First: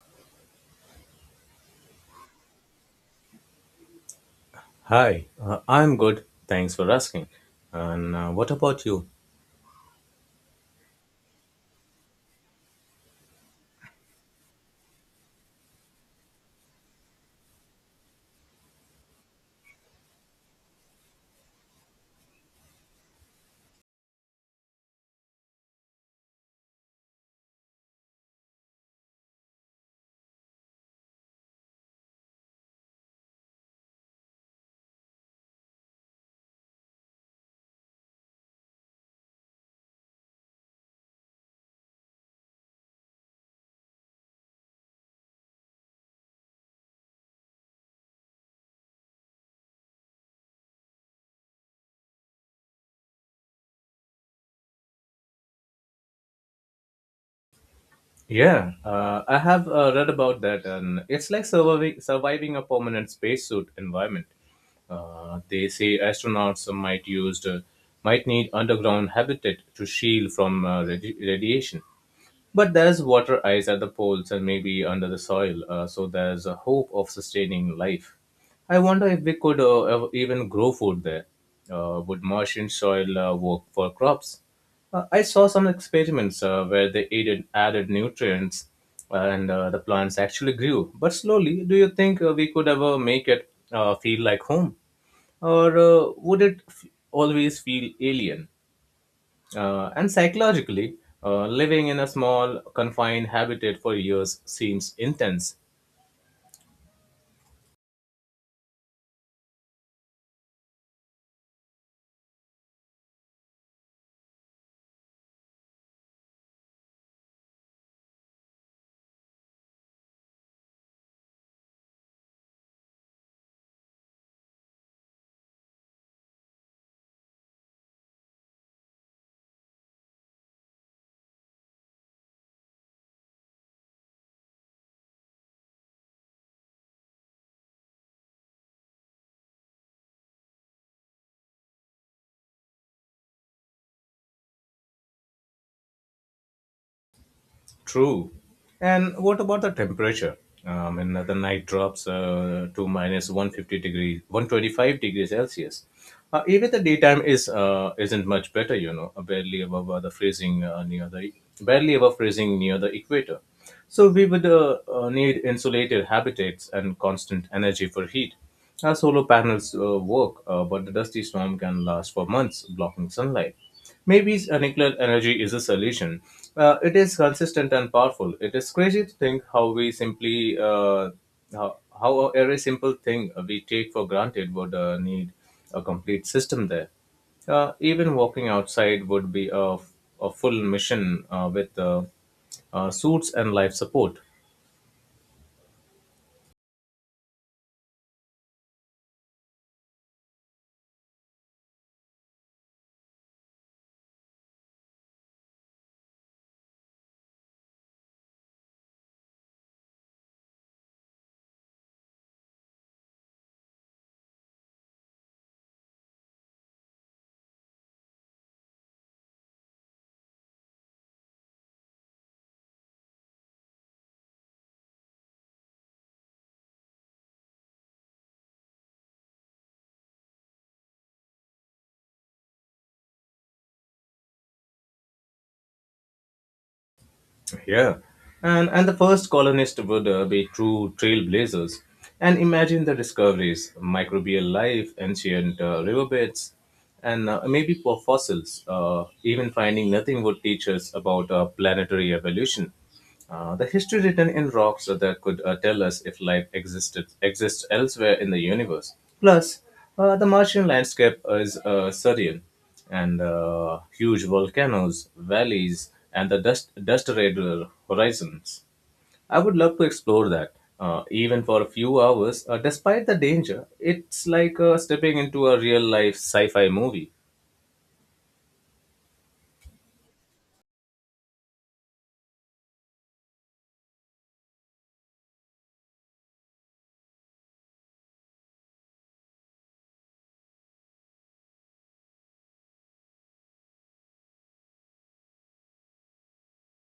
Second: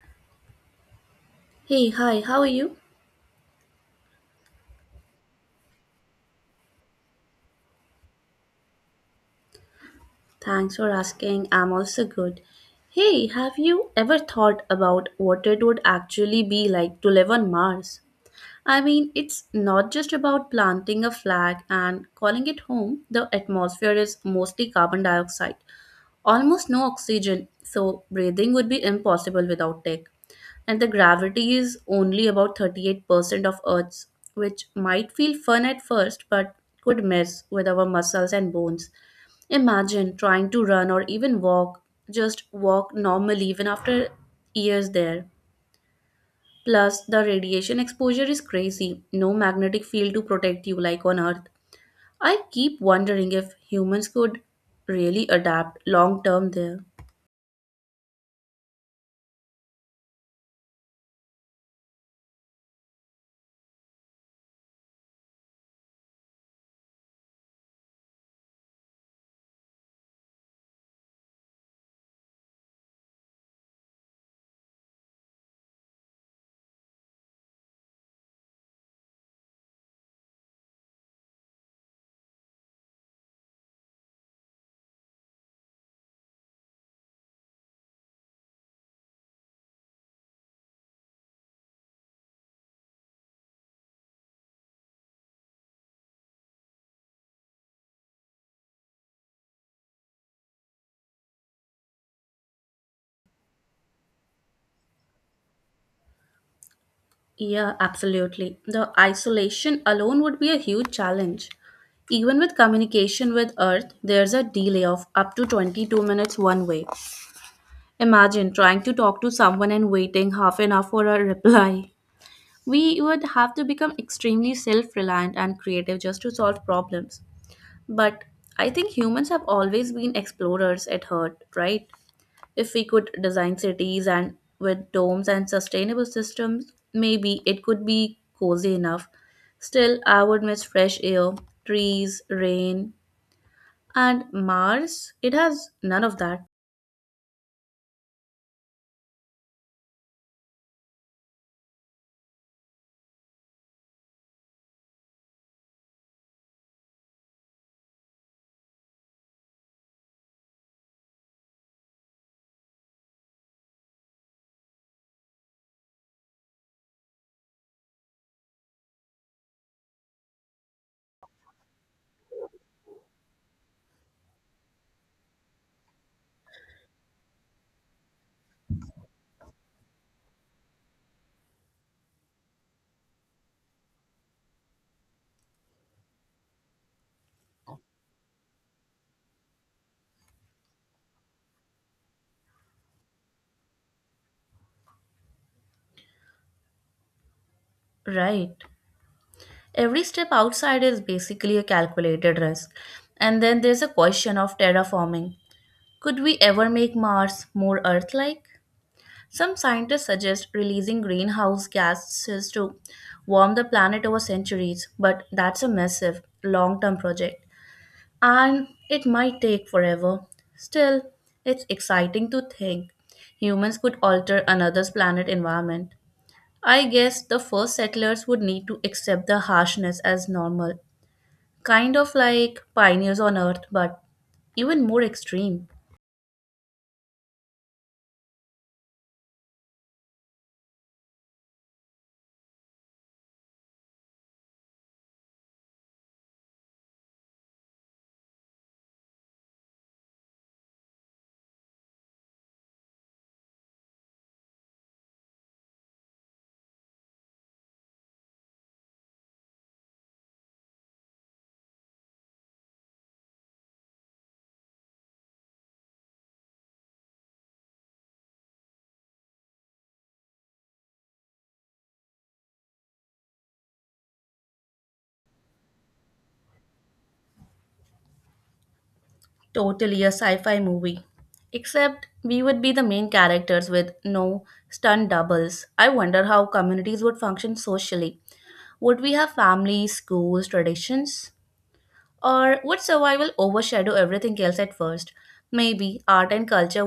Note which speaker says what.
Speaker 1: Hey, hi, how are you?
Speaker 2: Hi, I'm good. Thanks for asking. And what about you?
Speaker 1: Thanks for asking. I'm also good. Hey, have you ever thought about what it would actually be like to live on Mars? I mean, it's not just about planting a flag and calling it home. The atmosphere is mostly carbon dioxide, almost no oxygen, so breathing would be impossible without tech. And the gravity is only about 38% of Earth's, which might feel fun at first, but could mess with our muscles and bones. Imagine trying to run or even walk, just walk normally even after years there. Plus, the radiation exposure is crazy. No magnetic field to protect you like on Earth. I keep wondering if humans could really adapt long term there.
Speaker 2: Yeah, I have read about that, and it's like surviving a permanent spacesuit environment. They say astronauts might need underground habitat to shield from radiation. But there's water ice at the poles and maybe under the soil, so there's a hope of sustaining life. I wonder if we could even grow food there. Would Martian soil work for crops? I saw some experiments where they added nutrients and the plants actually grew. But slowly, do you think we could ever make it feel like home? Or would it always feel alien? And psychologically, living in a small, confined habitat for years seems intense.
Speaker 1: Yeah, absolutely. The isolation alone would be a huge challenge. Even with communication with Earth, there's a delay of up to 22 minutes one way. Imagine trying to talk to someone and waiting half an hour for a reply. We would have to become extremely self reliant and creative just to solve problems. But I think humans have always been explorers at heart, right? If we could design cities and with domes and sustainable systems, maybe it could be cozy enough. Still, I would miss fresh air, trees, rain, and Mars. It has none of that.
Speaker 2: True. And what about the temperature? In the night drops to minus 150 degrees, 125 degrees Celsius. Even the daytime is isn't much better, barely above the freezing near the barely above freezing near the equator. So we would need insulated habitats and constant energy for heat. Our solar panels work, but the dusty storm can last for months, blocking sunlight. Maybe nuclear energy is a solution. It is consistent and powerful. It is crazy to think how every simple thing we take for granted would need a complete system there. Even walking outside would be a full mission with suits and life support.
Speaker 1: Right. Every step outside is basically a calculated risk. And then there's a question of terraforming. Could we ever make Mars more Earth like? Some scientists suggest releasing greenhouse gases to warm the planet over centuries, but that's a massive, long term project and it might take forever. Still, it's exciting to think humans could alter another's planet environment. I guess the first settlers would need to accept the harshness as normal, kind of like pioneers on Earth, but even more extreme.
Speaker 2: Yeah, and the first colonists would be true trailblazers, and imagine the discoveries, microbial life, ancient riverbeds, and maybe for fossils. Even finding nothing would teach us about planetary evolution. The history written in rocks that could tell us if life existed exists elsewhere in the universe. Plus, the Martian landscape is surreal, and huge volcanoes, valleys, and the dust radial horizons. I would love to explore that, even for a few hours. Despite the danger, it's like stepping into a real life sci fi movie.
Speaker 1: Totally a sci fi movie. Except we would be the main characters with no stunt doubles. I wonder how communities would function socially. Would we have families, schools, traditions? Or would survival overshadow everything else at first? Maybe art and culture